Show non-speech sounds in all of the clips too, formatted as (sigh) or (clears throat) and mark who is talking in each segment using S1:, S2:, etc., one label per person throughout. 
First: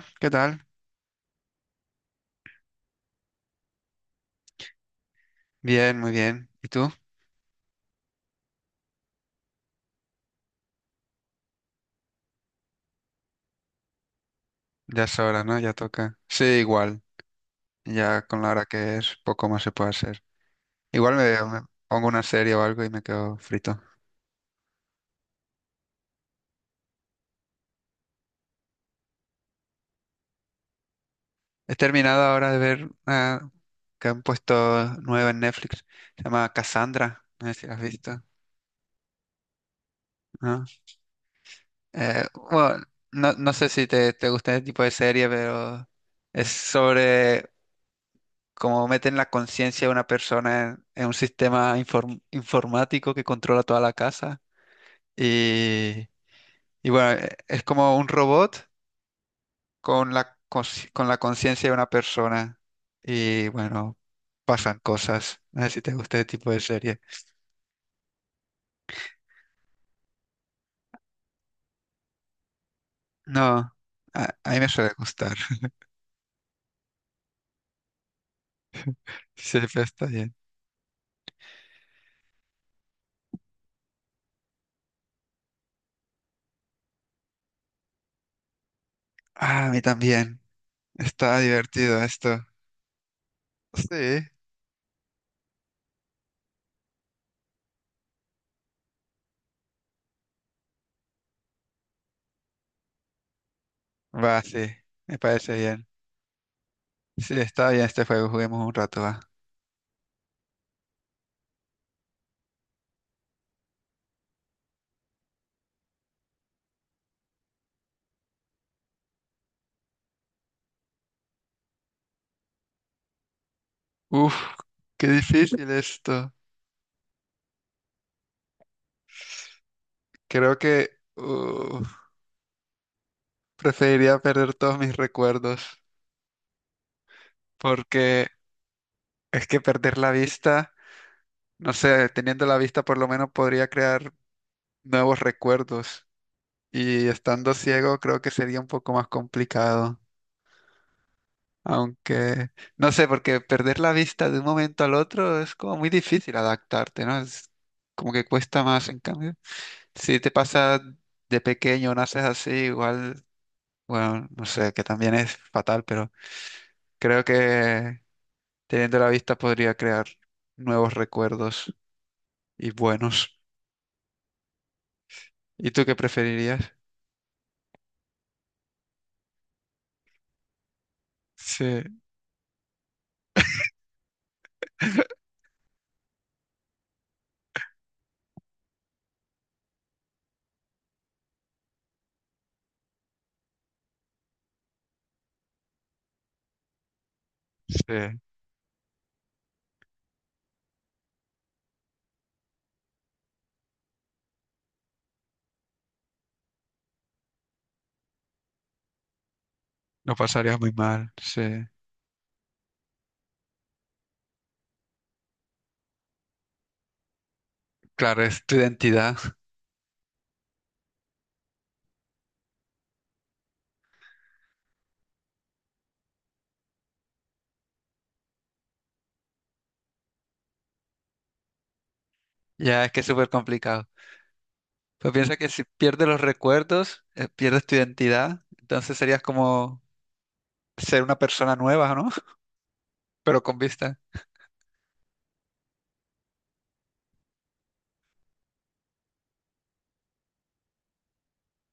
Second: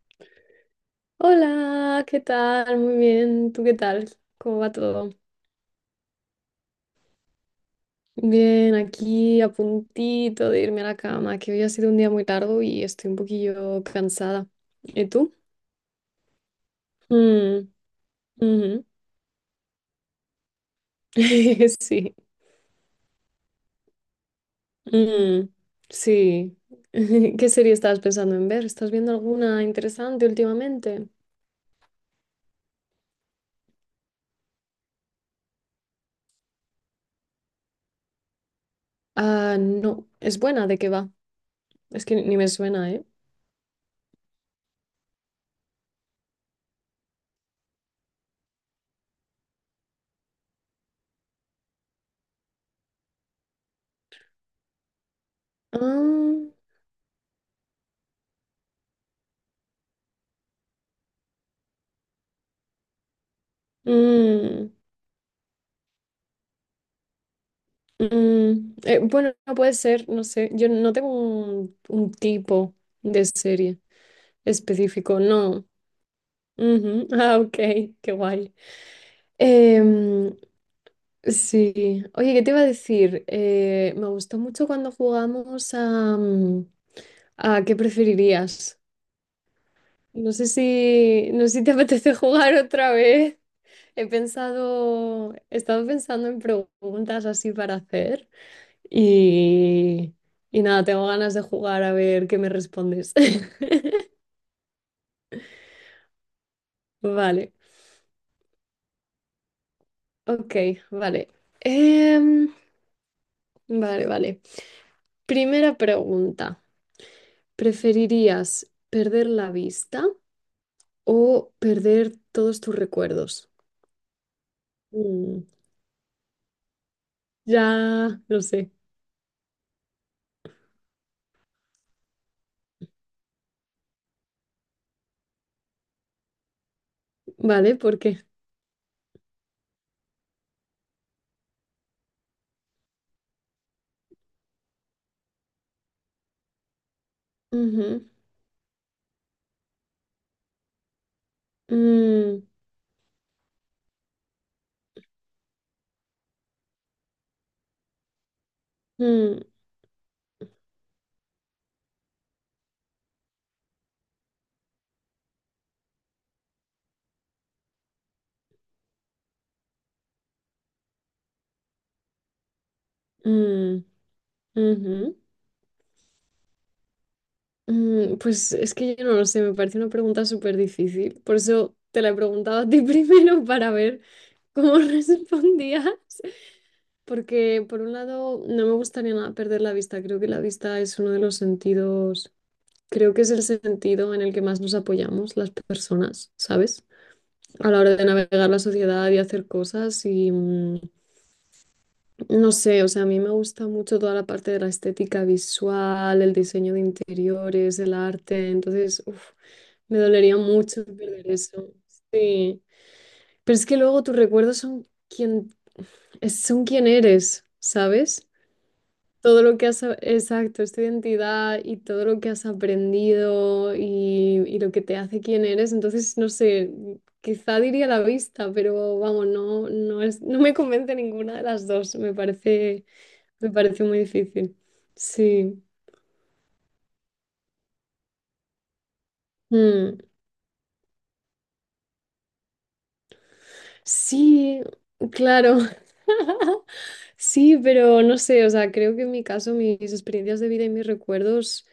S1: Hola, ¿qué tal?
S2: Hola, ¿qué tal? Muy bien, ¿tú qué tal? ¿Cómo va todo?
S1: Bien, muy bien. ¿Y tú?
S2: Bien, aquí a puntito de irme a la cama, que hoy ha sido un día muy largo y estoy un poquillo cansada.
S1: Ya
S2: ¿Y
S1: es
S2: tú?
S1: hora, ¿no? Ya toca. Sí, igual.
S2: Mm,
S1: Ya con la hora
S2: ujú.
S1: que es, poco más se puede hacer. Igual me, me
S2: (laughs)
S1: pongo
S2: Sí,
S1: una serie o algo y me quedo frito.
S2: mm, sí. (laughs) ¿Qué serie estabas pensando en ver? ¿Estás viendo alguna interesante últimamente?
S1: He terminado ahora de ver una que han puesto nueva en Netflix. Se llama Cassandra. No sé si la has visto,
S2: Ah, no, es
S1: ¿no?
S2: buena, ¿de qué va? Es que
S1: Eh,
S2: ni me
S1: bueno,
S2: suena, ¿eh?
S1: no, no sé si te gusta este tipo de serie, pero es sobre cómo meten la conciencia de una persona en un sistema informático que controla toda la casa. Y,
S2: Ah,
S1: y bueno, es como un robot con la, con la conciencia de una persona. Y bueno,
S2: mm,
S1: pasan cosas. No sé si te gusta este tipo de serie.
S2: mm, bueno, no puede ser, no sé. Yo no tengo un tipo de
S1: No,
S2: serie
S1: a mí me suele
S2: específico,
S1: gustar.
S2: no.
S1: (laughs)
S2: Ujú, (laughs) ah, ok, qué guay.
S1: Sí, pero está bien.
S2: Em, sí. Oye, ¿qué te iba a decir? Me gustó mucho cuando jugamos a ¿qué preferirías?
S1: Ah, a mí
S2: No
S1: también.
S2: sé si,
S1: Está
S2: no sé si te (laughs)
S1: divertido
S2: apetece
S1: esto.
S2: jugar otra vez.
S1: Sí,
S2: He estado pensando en preguntas así para hacer. Y, y nada, tengo ganas de jugar a ver qué me respondes. (laughs)
S1: va, sí. Me parece bien. Sí,
S2: Vale,
S1: está bien este juego. Juguemos un rato, va.
S2: ok, vale. Em, vale, vale. Primera pregunta. ¿Preferirías perder la vista o perder todos tus recuerdos?
S1: Uf, qué
S2: Mm,
S1: difícil esto.
S2: ya lo sé.
S1: Creo que uf, preferiría perder todos mis recuerdos.
S2: Vale, ¿por qué?
S1: Porque es que perder la vista, no sé, teniendo la vista por lo menos podría crear nuevos recuerdos y estando ciego
S2: Ujú.
S1: creo que sería un poco más complicado,
S2: Mm,
S1: aunque no sé, porque perder la vista de un momento al otro es como muy difícil adaptarte, ¿no? Es como que cuesta más en cambio.
S2: mm,
S1: Si te pasa de pequeño, naces así, igual, bueno, no sé, que también es fatal, pero creo que teniendo la vista podría crear nuevos recuerdos y buenos.
S2: mm, ujú.
S1: ¿Y tú qué preferirías?
S2: Pues es que yo no lo sé, me parece una pregunta súper difícil. Por
S1: Sí,
S2: eso te la he preguntado a ti (laughs) primero para ver cómo (laughs) respondías. Porque por un lado no me gustaría nada perder la vista. Creo que la vista es uno de los sentidos, creo que es el sentido en el que más nos apoyamos las personas, ¿sabes? A la hora de
S1: sí,
S2: navegar la sociedad y hacer cosas y no sé, o sea, a mí me gusta mucho toda la parte de la estética visual, el diseño de interiores, el arte, entonces, uff. Me
S1: lo
S2: dolería
S1: pasarías muy
S2: mucho
S1: mal,
S2: perder
S1: sí.
S2: eso. Sí. Pero es que luego tus recuerdos son quien, son quien eres,
S1: Claro,
S2: ¿sabes?
S1: es tu identidad.
S2: Todo
S1: (laughs)
S2: lo que has, a- Exacto, es tu identidad y todo lo que has aprendido y lo que te hace quien eres. Entonces, no sé, quizá diría la vista, pero vamos, no, no es, no me convence ninguna de las dos. Me
S1: Ya
S2: parece,
S1: es que es súper
S2: me parece
S1: complicado.
S2: muy difícil.
S1: Pues piensa que si
S2: Sí.
S1: pierdes los recuerdos, pierdes tu identidad, entonces serías como
S2: Mm.
S1: ser una persona nueva, ¿no? (laughs) Pero con vista.
S2: Sí, claro. (laughs) Sí, pero no sé, o sea, creo que en mi caso mis experiencias de vida y mis recuerdos,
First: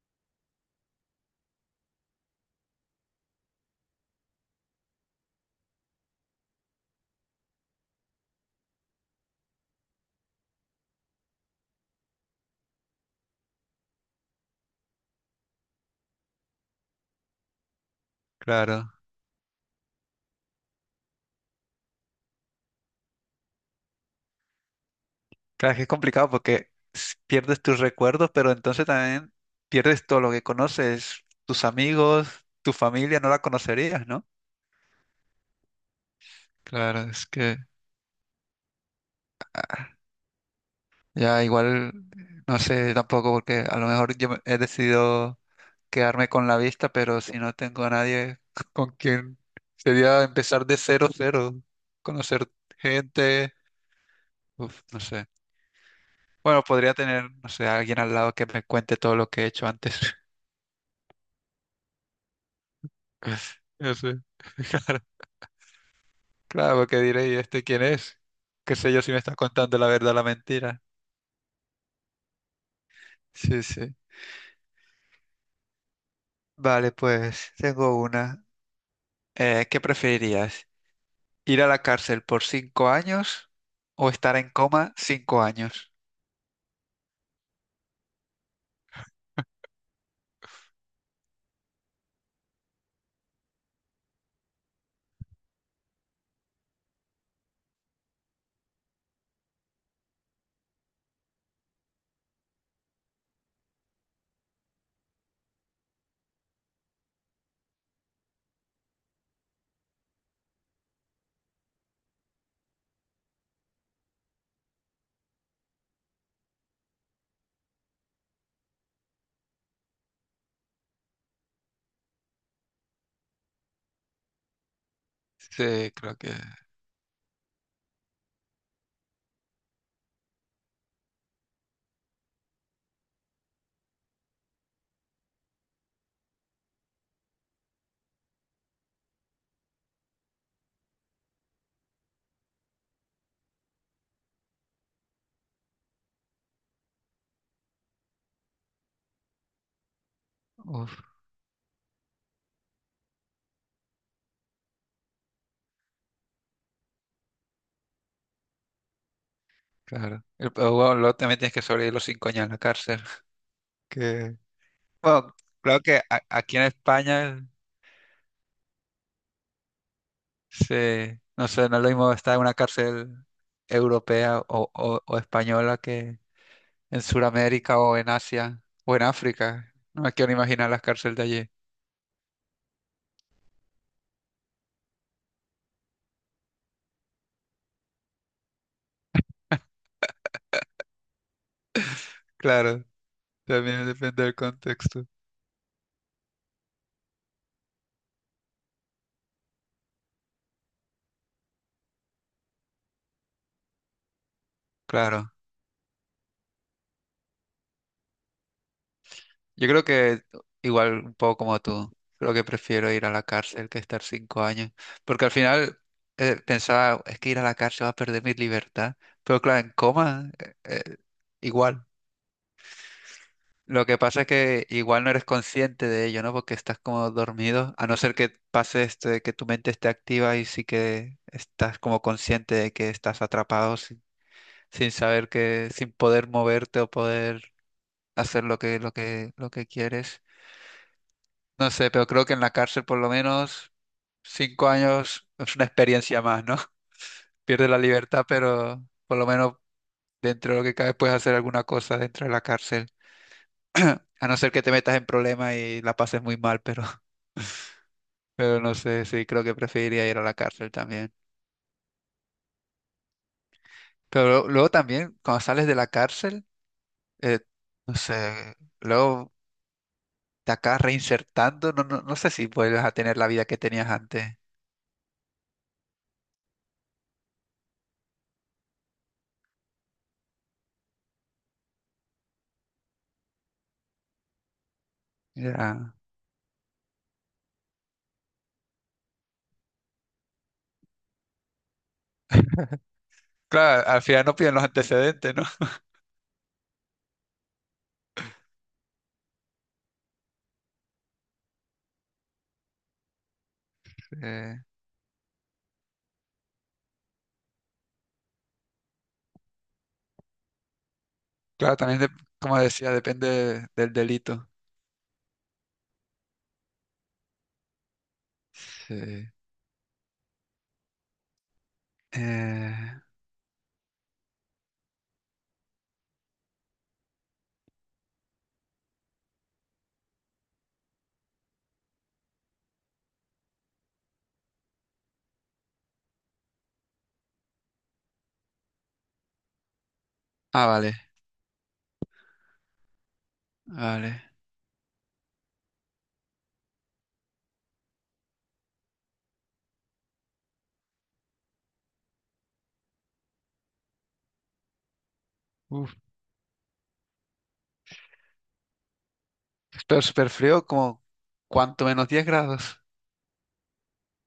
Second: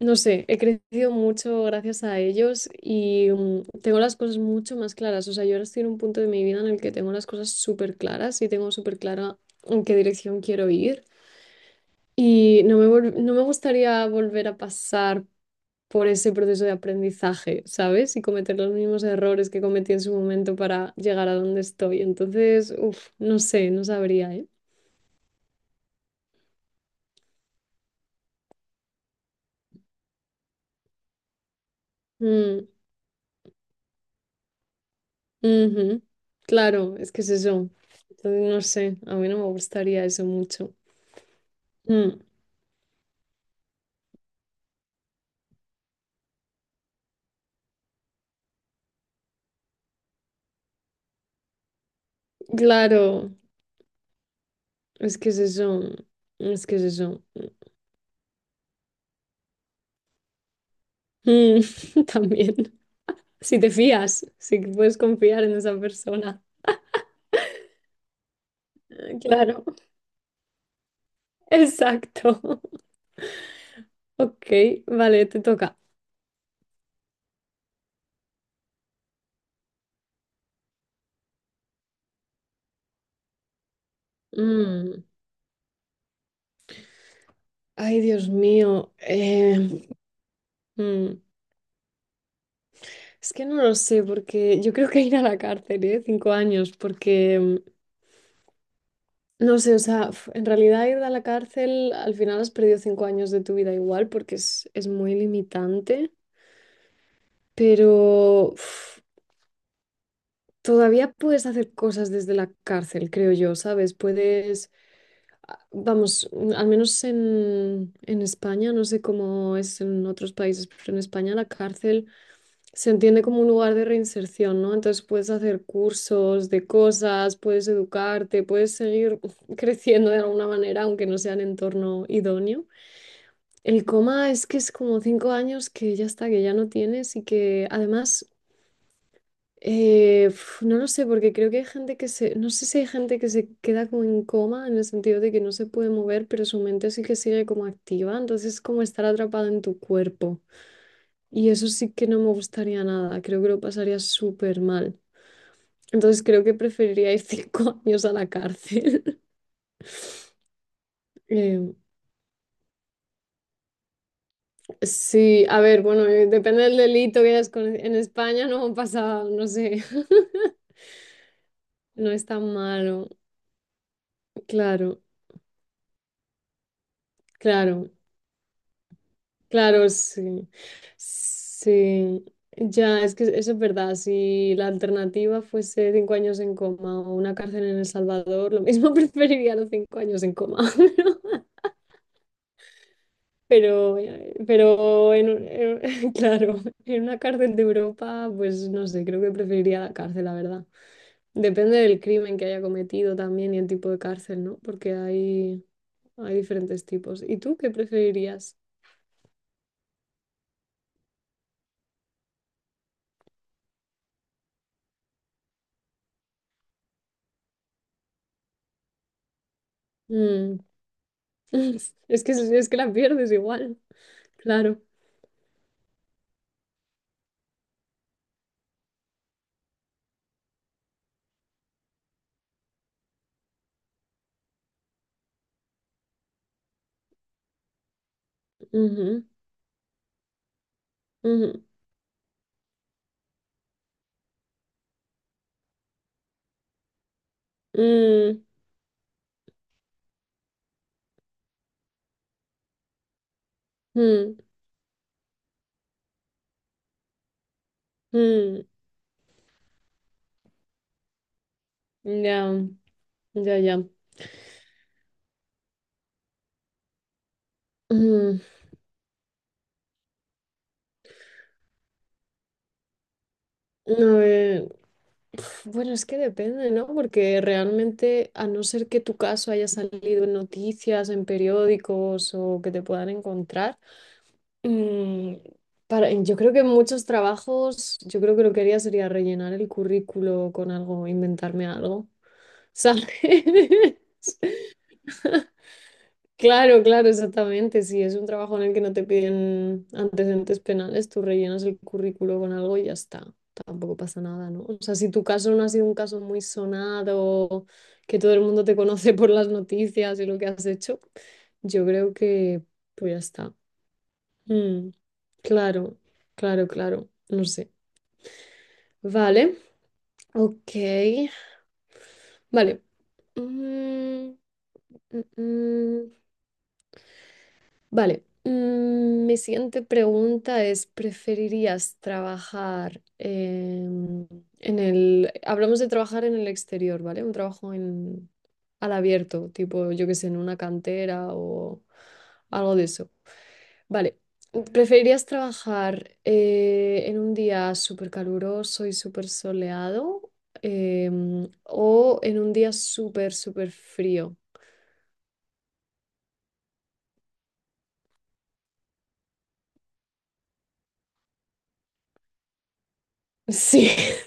S2: no sé, he crecido mucho gracias a ellos y tengo las cosas mucho más claras. O sea, yo ahora estoy en un punto de mi vida en el que tengo las cosas súper claras y tengo súper clara en qué dirección quiero ir. Y no me gustaría volver a pasar por ese proceso de aprendizaje, ¿sabes? Y cometer los
S1: Claro.
S2: mismos errores que cometí en su momento para llegar a donde estoy. Entonces, uff, no sé, no sabría, ¿eh?
S1: Claro, es que es complicado porque pierdes tus recuerdos, pero entonces también pierdes todo lo que conoces, tus amigos,
S2: Mm,
S1: tu familia, no la conocerías, ¿no?
S2: ujú. Claro,
S1: Claro,
S2: es que
S1: es
S2: es
S1: que
S2: eso. Entonces, no sé, a mí no me gustaría eso mucho.
S1: ya igual,
S2: Mm,
S1: no sé tampoco, porque a lo mejor yo he decidido quedarme con la vista, pero si no tengo a nadie (laughs) con quien, sería empezar de cero, cero, conocer
S2: claro,
S1: gente, uf, no
S2: es
S1: sé.
S2: que es eso.
S1: Bueno,
S2: Es que es
S1: podría
S2: eso.
S1: tener, no sé, a alguien al lado que me cuente todo lo que he hecho antes.
S2: Mm, (laughs) también. Si
S1: (laughs)
S2: te
S1: No sé.
S2: fías, si puedes confiar en esa persona.
S1: Claro, porque diré, ¿y este quién es? ¿Qué sé yo si me está
S2: Claro,
S1: contando la verdad o la mentira?
S2: (laughs) exacto. (laughs)
S1: Sí, sí.
S2: Ok, vale, te toca.
S1: Vale, pues tengo una. ¿Qué preferirías? ¿Ir a la cárcel por 5 años o estar en coma
S2: Mm,
S1: 5 años?
S2: Ay, Dios mío. Mm, es que no lo sé, porque yo creo que (laughs) ir a la cárcel, ¿eh? 5 años, porque no sé, o sea, en realidad ir a la cárcel, al final has perdido 5 años de tu vida igual, porque es muy limitante, pero uf, todavía puedes hacer cosas desde la cárcel, creo yo, ¿sabes? Puedes, vamos, al menos en España, no sé cómo es en otros países, pero en España la cárcel, se entiende como un lugar de reinserción, ¿no? Entonces puedes hacer
S1: Sí, creo que...
S2: cursos de cosas, puedes educarte, puedes seguir (laughs) creciendo de alguna manera, aunque no sea en entorno idóneo. El coma es que es como 5 años que ya está, que ya no tienes y que además, uf, no lo sé, porque creo que hay gente que se, no sé si hay gente que se queda como en coma en el sentido de que no se puede mover, pero su mente sí que sigue como activa, entonces es como estar atrapada en tu cuerpo.
S1: Uf,
S2: Y eso sí que no me gustaría nada, creo que lo pasaría súper mal. Entonces creo que preferiría ir cinco (laughs) años a la cárcel. (laughs)
S1: claro. Pero bueno, luego también tienes que
S2: Eh,
S1: sobrevivir los 5 años en la cárcel. Que... Bueno,
S2: sí, a
S1: creo
S2: ver,
S1: que
S2: bueno,
S1: aquí
S2: depende
S1: en
S2: del delito que
S1: España,
S2: hayas con... En España no pasa, no sé,
S1: sí, no sé, no es lo
S2: (laughs) no
S1: mismo
S2: es
S1: estar en
S2: tan
S1: una
S2: malo.
S1: cárcel europea o,
S2: Claro,
S1: o española que en Sudamérica
S2: claro,
S1: o en Asia o en África.
S2: claro,
S1: No me quiero ni
S2: sí.
S1: imaginar las cárceles de allí.
S2: Sí, ya, es que eso es verdad. Si la alternativa fuese 5 años en coma o una cárcel en El Salvador, lo mismo (laughs) preferiría los 5 años en coma. (laughs)
S1: Claro, también
S2: Pero,
S1: depende del
S2: eh,
S1: contexto.
S2: pero (laughs) claro, en una cárcel de Europa, pues no sé, creo que preferiría la cárcel, la verdad. Depende del crimen que haya cometido también y el tipo de cárcel, ¿no? Porque
S1: Claro.
S2: hay diferentes tipos. ¿Y tú qué preferirías?
S1: Yo creo que igual un poco como tú, creo que prefiero ir a la cárcel que estar 5 años, porque al final pensaba, es que ir a la cárcel va a perder mi libertad, pero claro, en coma
S2: Mm,
S1: igual.
S2: (laughs) Es que la pierdes igual,
S1: Lo que pasa es que
S2: claro.
S1: igual no eres consciente de ello, ¿no? Porque estás como dormido, a no ser que pase este, que tu mente esté activa y sí que estás como consciente de que estás atrapado sin, sin saber que, sin poder moverte o poder hacer lo que, lo
S2: Ujú,
S1: que, lo que quieres.
S2: ujú,
S1: No sé, pero creo que en la cárcel por lo menos 5 años es una experiencia más, ¿no? (laughs) Pierdes la libertad, pero por lo menos dentro de lo que cabe puedes hacer alguna cosa dentro de la cárcel.
S2: mm,
S1: (clears throat) A no
S2: mm,
S1: ser que te metas en problemas y la pases muy mal, pero, (laughs) pero
S2: mm,
S1: no sé, sí, creo que preferiría ir a la cárcel también.
S2: ya, ya, ya.
S1: Pero luego también, cuando sales de la cárcel, eh, no
S2: Mm,
S1: sé, luego te acabas reinsertando, no, no, no sé si vuelves a tener la vida que tenías
S2: a
S1: antes.
S2: ver, bueno, es que depende, ¿no? Porque realmente, a no ser que tu caso haya salido en noticias, en periódicos o que te puedan encontrar, mm,
S1: Ya.
S2: yo creo que en muchos trabajos, yo creo que lo que haría sería rellenar el currículo con algo, inventarme algo, ¿sabes?
S1: Claro, al final no
S2: (laughs)
S1: piden los antecedentes, ¿no?
S2: Claro, claro, exactamente. Si es un trabajo en el que no te piden antecedentes penales, tú rellenas el currículo con algo y ya está. Tampoco pasa
S1: (laughs)
S2: nada,
S1: Eh,
S2: ¿no? O sea, si tu caso no ha sido un caso muy sonado, que todo el mundo te conoce por las noticias y lo que has hecho,
S1: claro,
S2: yo
S1: también,
S2: creo
S1: como
S2: que
S1: decía,
S2: pues ya está.
S1: depende del delito.
S2: Mm, claro, claro, claro. No sé.
S1: Sí.
S2: Vale, ok. Vale.
S1: Eh,
S2: Mm, mm, mm. Vale, mi siguiente pregunta es, ¿preferirías trabajar en el... Hablamos de trabajar en el exterior, ¿vale? Un trabajo al abierto, tipo, yo qué sé, en una
S1: ah, vale,
S2: cantera o algo de eso. Vale,
S1: vale.
S2: ¿preferirías trabajar en un día súper caluroso y súper soleado o en un día súper, súper frío?
S1: Uf, pero súper frío, como cuanto menos 10 grados.
S2: (laughs) Sí.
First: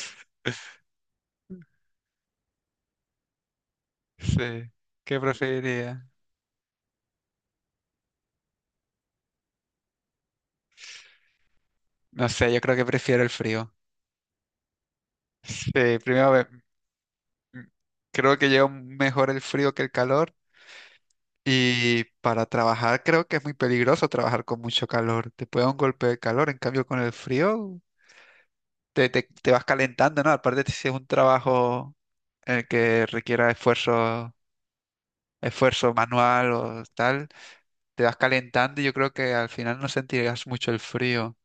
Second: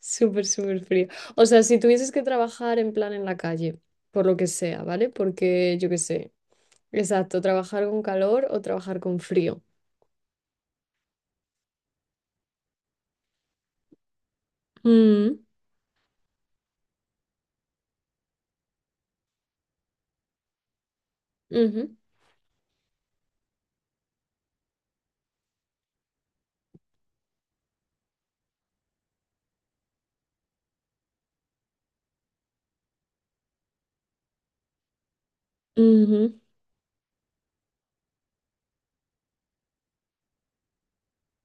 S2: Súper, súper frío. O sea, si tuvieses que trabajar en plan en la calle, por lo que
S1: Sí.
S2: sea, ¿vale?
S1: ¿Qué
S2: Porque yo qué
S1: preferiría?
S2: sé. Exacto, trabajar con calor o trabajar con frío.
S1: No sé, yo creo que prefiero el frío.
S2: Mm,
S1: Sí, primero ve- m- creo que llevo mejor el frío que el calor.
S2: ujú,
S1: Y para trabajar creo que es muy peligroso trabajar con mucho calor. Te puede dar un golpe de calor, en cambio con el frío te, te vas calentando, ¿no? Aparte si es un trabajo que requiera esfuerzo, esfuerzo
S2: ujú.
S1: manual o tal, te vas calentando y yo creo que al final no sentirás mucho el frío,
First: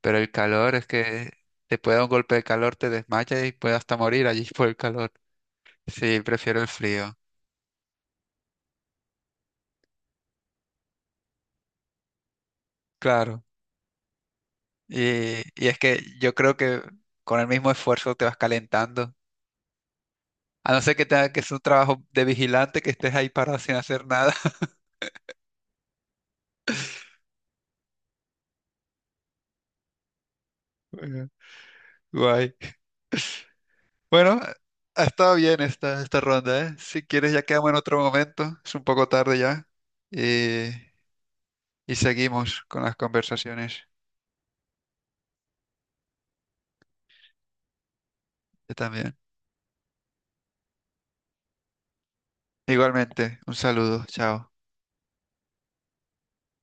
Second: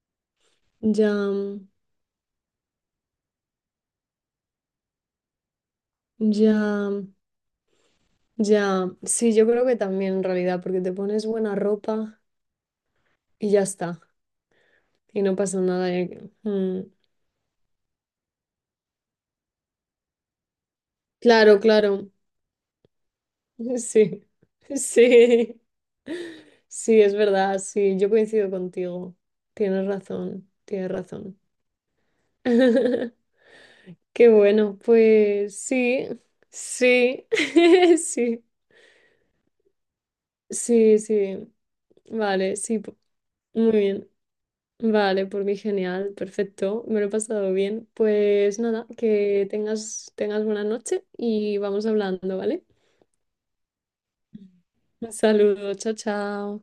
S1: pero el calor es
S2: Ya,
S1: que te puede dar un golpe de calor, te desmayas y puedes hasta morir allí (laughs) por el calor. Sí,
S2: ya,
S1: prefiero el frío,
S2: ya. Sí, yo creo que también en realidad, porque te pones buena ropa
S1: claro.
S2: y ya está. Y no pasa
S1: Y es
S2: nada.
S1: que yo creo que
S2: Mm.
S1: con el mismo esfuerzo te vas calentando. A no ser que tenga que es un
S2: Claro,
S1: trabajo
S2: claro.
S1: de vigilante, que estés ahí parado sin
S2: (laughs)
S1: hacer
S2: Sí,
S1: nada. (laughs)
S2: sí, sí, es verdad, sí, yo coincido contigo. Tienes razón, tienes
S1: Bueno,
S2: razón.
S1: guay.
S2: (laughs) Qué
S1: Bueno,
S2: bueno,
S1: ha estado
S2: pues
S1: bien esta,
S2: sí,
S1: esta ronda, ¿eh? Si
S2: sí,
S1: quieres ya quedamos en
S2: (laughs)
S1: otro
S2: sí,
S1: momento, es un poco tarde ya. Y,
S2: sí, sí.
S1: y
S2: Vale,
S1: seguimos
S2: sí,
S1: con las
S2: muy
S1: conversaciones
S2: bien. Vale, por mí genial, perfecto, me lo he pasado bien. Pues
S1: yo
S2: nada,
S1: también.
S2: que tengas buena noche y vamos hablando, ¿vale?
S1: Igualmente, un saludo, chao.
S2: Un saludo, chao, chao.